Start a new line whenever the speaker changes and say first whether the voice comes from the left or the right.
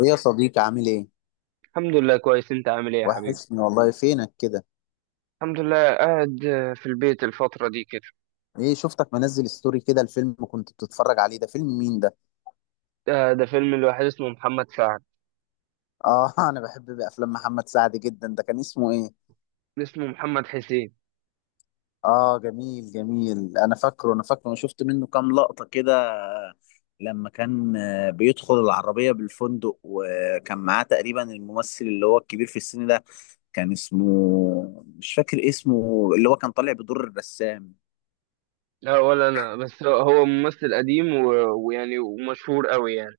left: ايه يا صديقي، عامل ايه؟
right: الحمد لله كويس، انت عامل ايه يا حبيبي؟
left: وحشني والله، فينك كده؟
right: الحمد لله قاعد في البيت الفترة دي كده.
left: ايه، شفتك منزل ستوري كده. الفيلم كنت بتتفرج عليه ده، فيلم مين ده؟
right: ده فيلم الواحد اسمه محمد سعد.
left: اه انا بحب افلام محمد سعد جدا. ده كان اسمه ايه؟
right: اسمه محمد حسين.
left: اه، جميل جميل. انا فاكره انا شفت منه كام لقطة كده. لما كان بيدخل العربية بالفندق، وكان معاه تقريبا الممثل اللي هو الكبير في السن ده. كان اسمه، مش فاكر اسمه، اللي هو كان طالع بدور الرسام.
right: لا ولا انا، بس هو ممثل قديم و- ويعني ومشهور قوي يعني.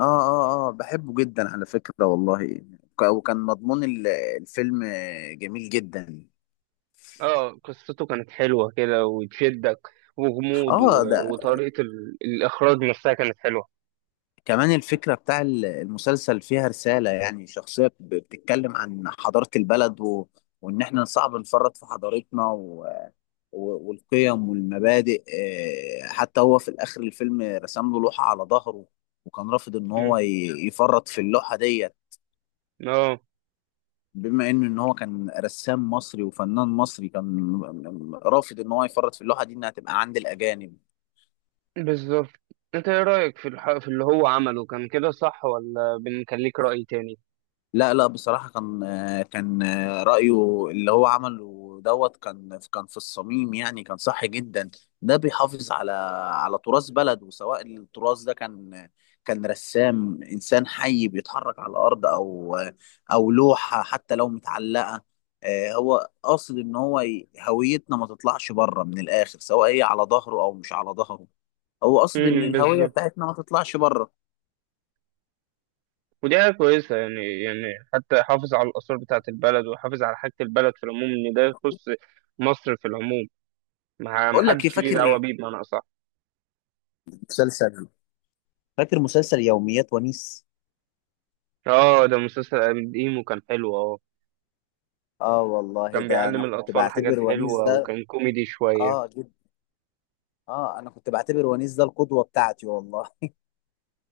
left: اه اه اه، بحبه جدا على فكرة والله. وكان مضمون الفيلم جميل جدا.
right: اه قصته كانت حلوة كده وتشدك، وغموض
left: اه، ده
right: و- وطريقة الاخراج نفسها كانت حلوة.
left: كمان الفكرة بتاع المسلسل فيها رسالة، يعني شخصية بتتكلم عن حضارة البلد، وان احنا صعب نفرط في حضارتنا، والقيم والمبادئ. حتى هو في الاخر الفيلم رسم له لوحة على ظهره، وكان رافض ان هو
right: مم.
left: يفرط في اللوحة ديت.
right: اه،
left: بما ان هو كان رسام مصري وفنان مصري، كان رافض ان هو يفرط في اللوحه دي، انها تبقى عند الاجانب.
right: بالظبط. انت ايه رأيك في في اللي هو عمله؟ كان كده صح ولا بنخليك رأي تاني؟
left: لا لا، بصراحة كان كان رأيه اللي هو عمله دوت كان، كان في الصميم، يعني كان صح جدا. ده بيحافظ على، على تراث بلده. سواء التراث ده كان، كان رسام إنسان حي بيتحرك على الأرض، أو أو لوحة. حتى لو متعلقة، هو قاصد إن هو هويتنا ما تطلعش بره من الآخر، سواء هي على ظهره أو مش على ظهره. هو قاصد إن الهوية
right: بالظبط.
left: بتاعتنا ما تطلعش بره.
right: ودي حاجة كويسة يعني، يعني حتى حافظ على الآثار بتاعة البلد، وحافظ على حاجة البلد في العموم، إن ده يخص مصر في العموم. ما
left: أقول لك إيه،
right: حدش ليه دعوة
left: فاكر
right: بيه بمعنى أصح.
left: مسلسل، فاكر مسلسل يوميات ونيس؟
right: آه، ده مسلسل قديم وكان حلو. آه،
left: اه والله،
right: كان
left: ده انا
right: بيعلم
left: كنت
right: الأطفال حاجات
left: بعتبر ونيس
right: حلوة
left: ده.
right: وكان كوميدي شوية.
left: اه، جد. اه، انا كنت بعتبر ونيس ده القدوة بتاعتي والله.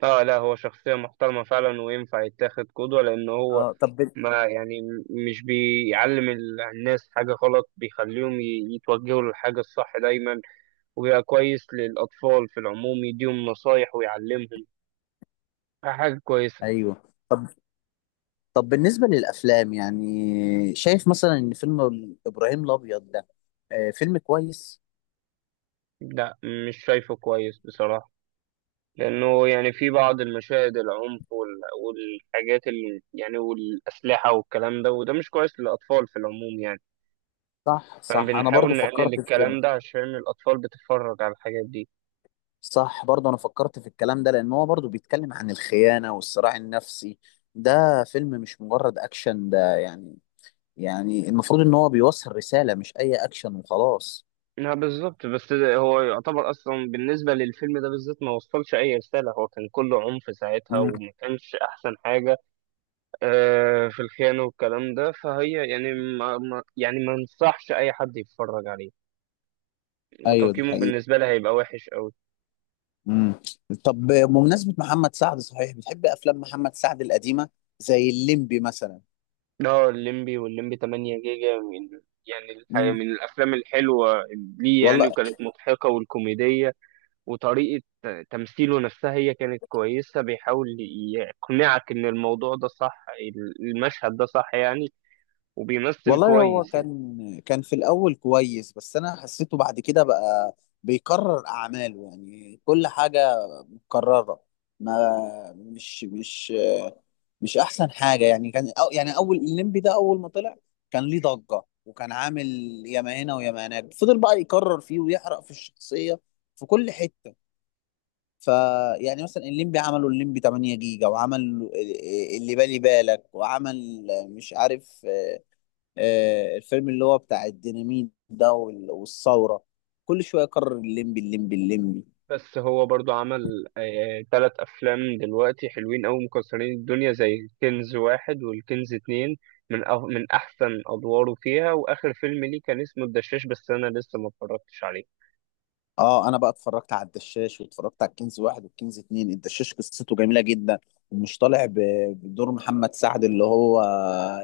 right: آه لا، هو شخصية محترمة فعلا وينفع يتاخد قدوة، لأن هو
left: اه طب
right: ما يعني مش بيعلم الناس حاجة غلط، بيخليهم يتوجهوا للحاجة الصح دايما، وبيبقى كويس للأطفال في العموم، يديهم نصايح ويعلمهم حاجة كويسة.
left: ايوه، طب، طب بالنسبة للافلام يعني، شايف مثلا ان فيلم ابراهيم الابيض ده، آه فيلم كويس؟
right: لا، مش شايفه كويس بصراحة، لأنه يعني في بعض المشاهد العنف والحاجات اللي يعني والأسلحة والكلام ده، وده مش كويس للأطفال في العموم يعني.
left: صح صح، انا برضو
right: فبنحاول نقلل
left: فكرت في
right: الكلام
left: كده.
right: ده عشان الأطفال بتتفرج على الحاجات دي.
left: صح، برضو انا فكرت في الكلام ده، لان هو برضو بيتكلم عن الخيانة والصراع النفسي. ده فيلم مش مجرد اكشن ده يعني. يعني المفروض ان هو بيوصل رسالة، مش اي اكشن وخلاص.
right: لا بالظبط، بس هو يعتبر أصلا بالنسبة للفيلم ده بالذات ما وصلش أي رسالة، هو كان كله عنف ساعتها
left: مم.
right: وما كانش أحسن حاجة. في الخيانة والكلام ده، فهي يعني يعني ما انصحش أي حد يتفرج عليه.
left: ايوه ده
right: وتقييمه
left: حقيقي.
right: بالنسبة لي هيبقى وحش أوي.
left: امم طب بمناسبة محمد سعد، صحيح بتحب افلام محمد سعد القديمة زي الليمبي مثلا؟
right: اه، الليمبي والليمبي 8 جيجا، من يعني الحقيقة
left: مم.
right: من الأفلام الحلوة ليه يعني،
left: والله،
right: وكانت مضحكة والكوميدية، وطريقة تمثيله نفسها هي كانت كويسة، بيحاول يقنعك إن الموضوع ده صح، المشهد ده صح يعني، وبيمثل
left: والله هو
right: كويس يعني.
left: كان، كان في الاول كويس، بس انا حسيته بعد كده بقى بيكرر اعماله. يعني كل حاجة مكررة. ما، مش مش احسن حاجه يعني. كان، أو يعني اول الليمبي ده اول ما طلع، كان ليه ضجه وكان عامل ياما هنا وياما هناك. فضل بقى يكرر فيه ويحرق في الشخصيه في كل حته. فيعني مثلا الليمبي عملوا الليمبي 8 جيجا، وعمل اللي بالي بالك، وعمل مش عارف، الفيلم اللي هو بتاع الديناميت ده والثوره. كل شويه يكرر الليمبي، الليمبي، الليمبي.
right: بس هو برضو عمل تلات أفلام دلوقتي حلوين أوي مكسرين الدنيا، زي كنز واحد والكنز اتنين، من أه من أحسن أدواره فيها. وآخر فيلم ليه كان اسمه الدشاش، بس أنا لسه ما اتفرجتش عليه.
left: اه انا بقى اتفرجت على الدشاش، واتفرجت على الكنز واحد والكنز اتنين. الدشاش قصته جميله جدا، ومش طالع بدور محمد سعد، اللي هو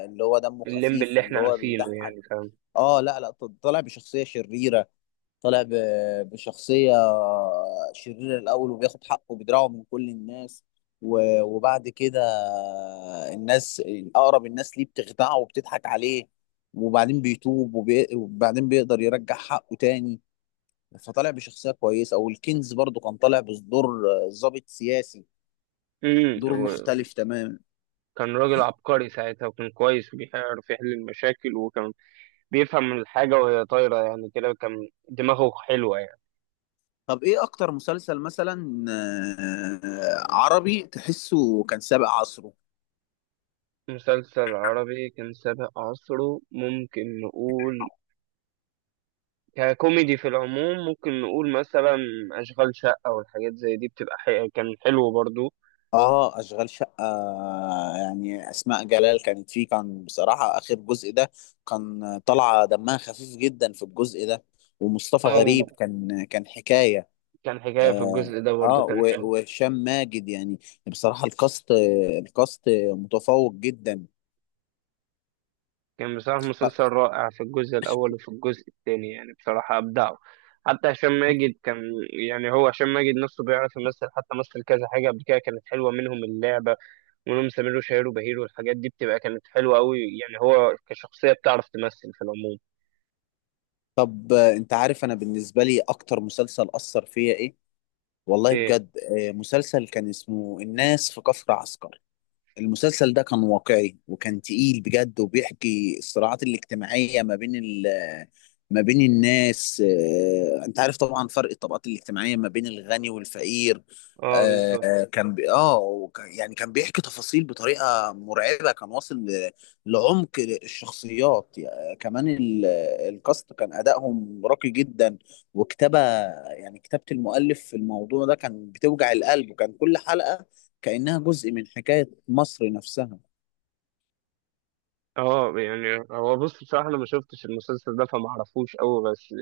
left: اللي هو دمه
right: الليمب اللي
left: خفيف واللي
right: إحنا
left: هو
right: عارفينه
left: بيضحك.
right: يعني، فاهم؟
left: اه لا لا، طالع بشخصيه شريره. طالع بشخصيه شريره الاول، وبياخد حقه وبيدرعه من كل الناس، و وبعد كده الناس، اقرب الناس ليه بتخدعه وبتضحك عليه. وبعدين بيتوب وبعدين بيقدر يرجع حقه تاني. فطالع بشخصية كويسة. والكنز برضو كان طالع بدور ضابط سياسي، دور
right: وكان
left: مختلف تماما.
right: راجل عبقري ساعتها، وكان كويس وبيعرف يحل المشاكل، وكان بيفهم الحاجة وهي طايرة يعني، كده كان دماغه حلوة يعني.
left: طب ايه اكتر مسلسل مثلا عربي تحسه كان سابق عصره؟
right: مسلسل عربي كان سابق عصره، ممكن نقول ككوميدي في العموم، ممكن نقول مثلا أشغال شقة والحاجات زي دي بتبقى كان حلو برضو.
left: اه، اشغال شقة. يعني اسماء جلال كانت فيه، كان بصراحة اخر جزء ده كان طالعة دمها خفيف جدا في الجزء ده. ومصطفى
right: أو
left: غريب كان، كان حكاية.
right: كان حكاية في
left: اه،
right: الجزء ده، برضو كان حلو.
left: وهشام ماجد يعني، بصراحة الكاست، الكاست متفوق جدا.
right: كان بصراحة مسلسل رائع في الجزء الأول، وفي الجزء التاني يعني بصراحة أبدعوا. حتى هشام ماجد كان، يعني هو هشام ماجد نفسه بيعرف يمثل، حتى مثل كذا حاجة قبل كده كانت حلوة، منهم اللعبة ومنهم سمير وشهير وبهير، والحاجات دي بتبقى كانت حلوة أوي يعني، هو كشخصية بتعرف تمثل في العموم.
left: طب انت عارف انا بالنسبه لي اكتر مسلسل اثر فيا ايه؟ والله
right: إيه؟
left: بجد، مسلسل كان اسمه الناس في كفر عسكر. المسلسل ده كان واقعي، وكان تقيل بجد، وبيحكي الصراعات الاجتماعية ما بين ال، ما بين الناس. انت عارف طبعا فرق الطبقات الاجتماعية ما بين الغني والفقير.
right: أه، بالظبط.
left: آه، كان بي... اه وك- يعني كان بيحكي تفاصيل بطريقة مرعبة. كان واصل لعمق الشخصيات. يعني كمان الكاست كان أدائهم راقي جدا، وكتابة، يعني كتابة المؤلف في الموضوع ده كان بتوجع القلب. وكان كل حلقة كأنها جزء من حكاية مصر نفسها.
right: اه، يعني هو بص، بصراحة أنا ما شفتش المسلسل ده فما أعرفوش أوي، بس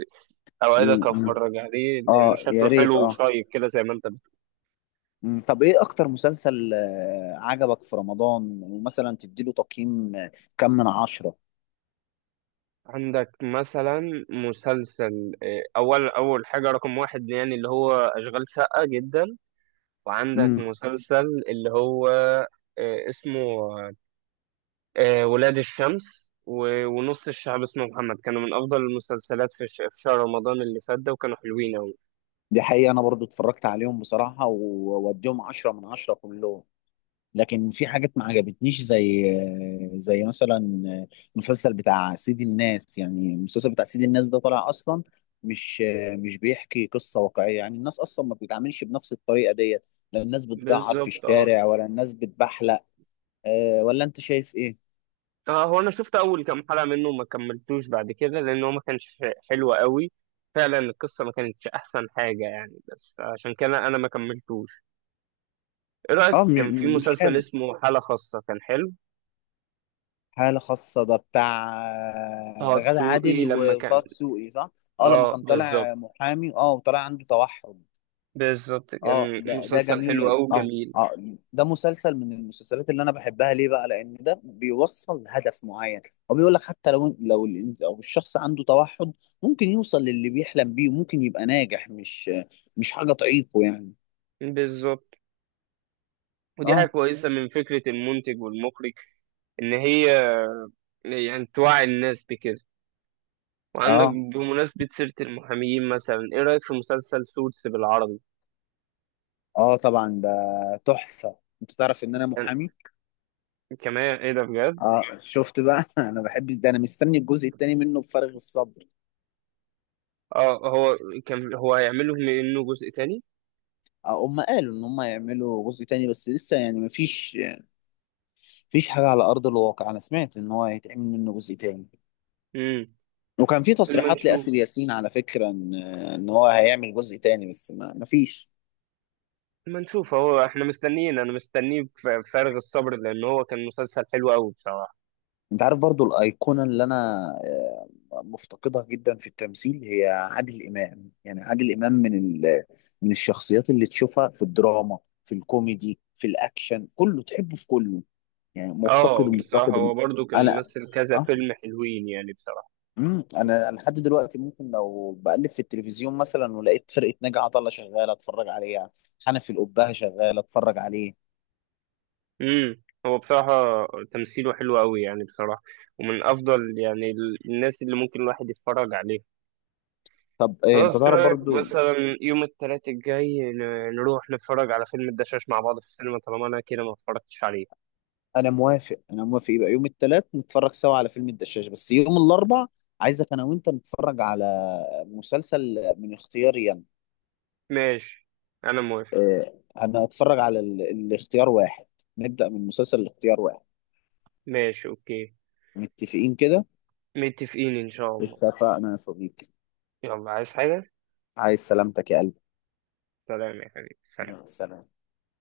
left: م-
right: أوعدك
left: م.
right: أتفرج عليه لأنه
left: اه يا
right: شكله
left: ريت
right: حلو
left: اه.
right: وشايب كده زي ما أنت بتقول.
left: طب ايه اكتر مسلسل عجبك في رمضان، ومثلا تديله تقييم كم من 10؟
right: عندك مثلا مسلسل أول حاجة رقم واحد يعني، اللي هو أشغال شقة جدا. وعندك
left: م.
right: مسلسل اللي هو اسمه ولاد الشمس و- ونص الشعب اسمه محمد، كانوا من أفضل المسلسلات في في شهر رمضان اللي فات ده، وكانوا حلوين أوي.
left: دي حقيقة، انا برضو اتفرجت عليهم بصراحة، ووديهم 10 من 10 كلهم. لكن في حاجات ما عجبتنيش، زي زي مثلا المسلسل بتاع سيد الناس. يعني المسلسل بتاع سيد الناس ده طالع اصلا مش، مش بيحكي قصه واقعيه. يعني الناس اصلا ما بتتعاملش بنفس الطريقه ديت. لا الناس بتجعر في
right: بالظبط، اه.
left: الشارع، ولا الناس بتبحلق. ولا انت شايف ايه؟
right: اه، هو انا شفت اول كام حلقه منه وما كملتوش بعد كده، لان هو ما كانش حلو قوي فعلا، القصه ما كانتش احسن حاجه يعني، بس عشان كده انا ما كملتوش. ايه رايك
left: اه
right: كان في
left: مش
right: مسلسل
left: حلو.
right: اسمه حاله خاصه؟ كان حلو.
left: حالة خاصة ده بتاع
right: طه
left: غادة
right: دسوقي
left: عادل
right: لما
left: وطه
right: كان.
left: دسوقي، صح؟ اه لما
right: اه
left: كان
right: بالظبط،
left: طالع محامي، اه، وطالع عنده توحد.
right: بالظبط،
left: اه،
right: كان
left: ده ده
right: مسلسل حلو
left: جميل،
right: قوي،
left: اه
right: جميل.
left: اه. ده مسلسل من المسلسلات اللي انا بحبها، ليه بقى؟ لان ده بيوصل لهدف معين. هو بيقول لك حتى لو، لو ال، لو الشخص عنده توحد، ممكن يوصل للي بيحلم بيه، وممكن يبقى ناجح. مش حاجة تعيقه يعني.
right: بالظبط، ودي حاجه
left: اه
right: كويسه من فكره المنتج والمخرج، ان هي يعني توعي الناس بكده. وعندك
left: اه،
right: بمناسبه سيره المحامين مثلا، ايه رايك في مسلسل سوتس بالعربي؟
left: اه طبعا ده تحفة. انت تعرف ان انا محامي.
right: كمان ايه ده بجد!
left: اه شفت بقى انا بحب ده، انا مستني الجزء التاني منه بفارغ الصبر.
right: اه، هو كان هو هيعمل لهم انه جزء تاني.
left: اه، هم قالوا ان هم يعملوا جزء تاني، بس لسه يعني مفيش حاجة على أرض الواقع. أنا سمعت إن هو هيتعمل منه جزء تاني.
right: امم
left: وكان في
right: لما
left: تصريحات
right: نشوف.
left: لآسر ياسين على فكرة، إن إن هو هيعمل جزء تاني، بس ما مفيش.
right: لما نشوف، هو احنا مستنيين، انا مستنيه بفارغ الصبر، لان هو كان مسلسل حلو قوي بصراحه.
left: أنت عارف برضو الأيقونة اللي أنا آه، مفتقدها جدا في التمثيل، هي عادل إمام. يعني عادل إمام من ال، من الشخصيات اللي تشوفها في الدراما، في الكوميدي، في الأكشن، كله تحبه في كله. يعني
right: اه
left: مفتقده،
right: بصراحه،
left: مفتقده م-
right: هو برضو كان
left: أنا
right: ممثل كذا
left: أه
right: فيلم حلوين يعني بصراحه.
left: انا أنا لحد دلوقتي ممكن لو بقلب في التلفزيون مثلا ولقيت فرقه ناجي عطا الله شغاله، اتفرج عليها. حنفي القبهه شغاله، اتفرج عليه.
right: امم هو بصراحه تمثيله حلو قوي يعني بصراحه، ومن افضل يعني الناس اللي ممكن الواحد يتفرج عليها.
left: طب إيه،
right: خلاص،
left: انت
right: ايه
left: تعرف
right: رايك
left: برضو،
right: مثلا يوم الثلاث الجاي نروح نتفرج على فيلم الدشاش مع بعض في السينما، طالما انا كده ما اتفرجتش عليه؟
left: انا موافق، انا موافق. يبقى يوم الثلاث نتفرج سوا على فيلم الدشاش، بس يوم الاربع عايزك انا وانت نتفرج على مسلسل من اختياري انا.
right: ماشي، انا موافق.
left: انا هتفرج على ال، الاختيار واحد. نبدا من مسلسل الاختيار واحد.
right: ماشي اوكي،
left: متفقين كده.
right: متفقين ان شاء الله.
left: اتفقنا يا صديقي.
right: يلا، عايز حاجة؟
left: عايز سلامتك يا قلبي.
right: سلام يا حبيبي،
left: يلا
right: سلام.
left: سلام.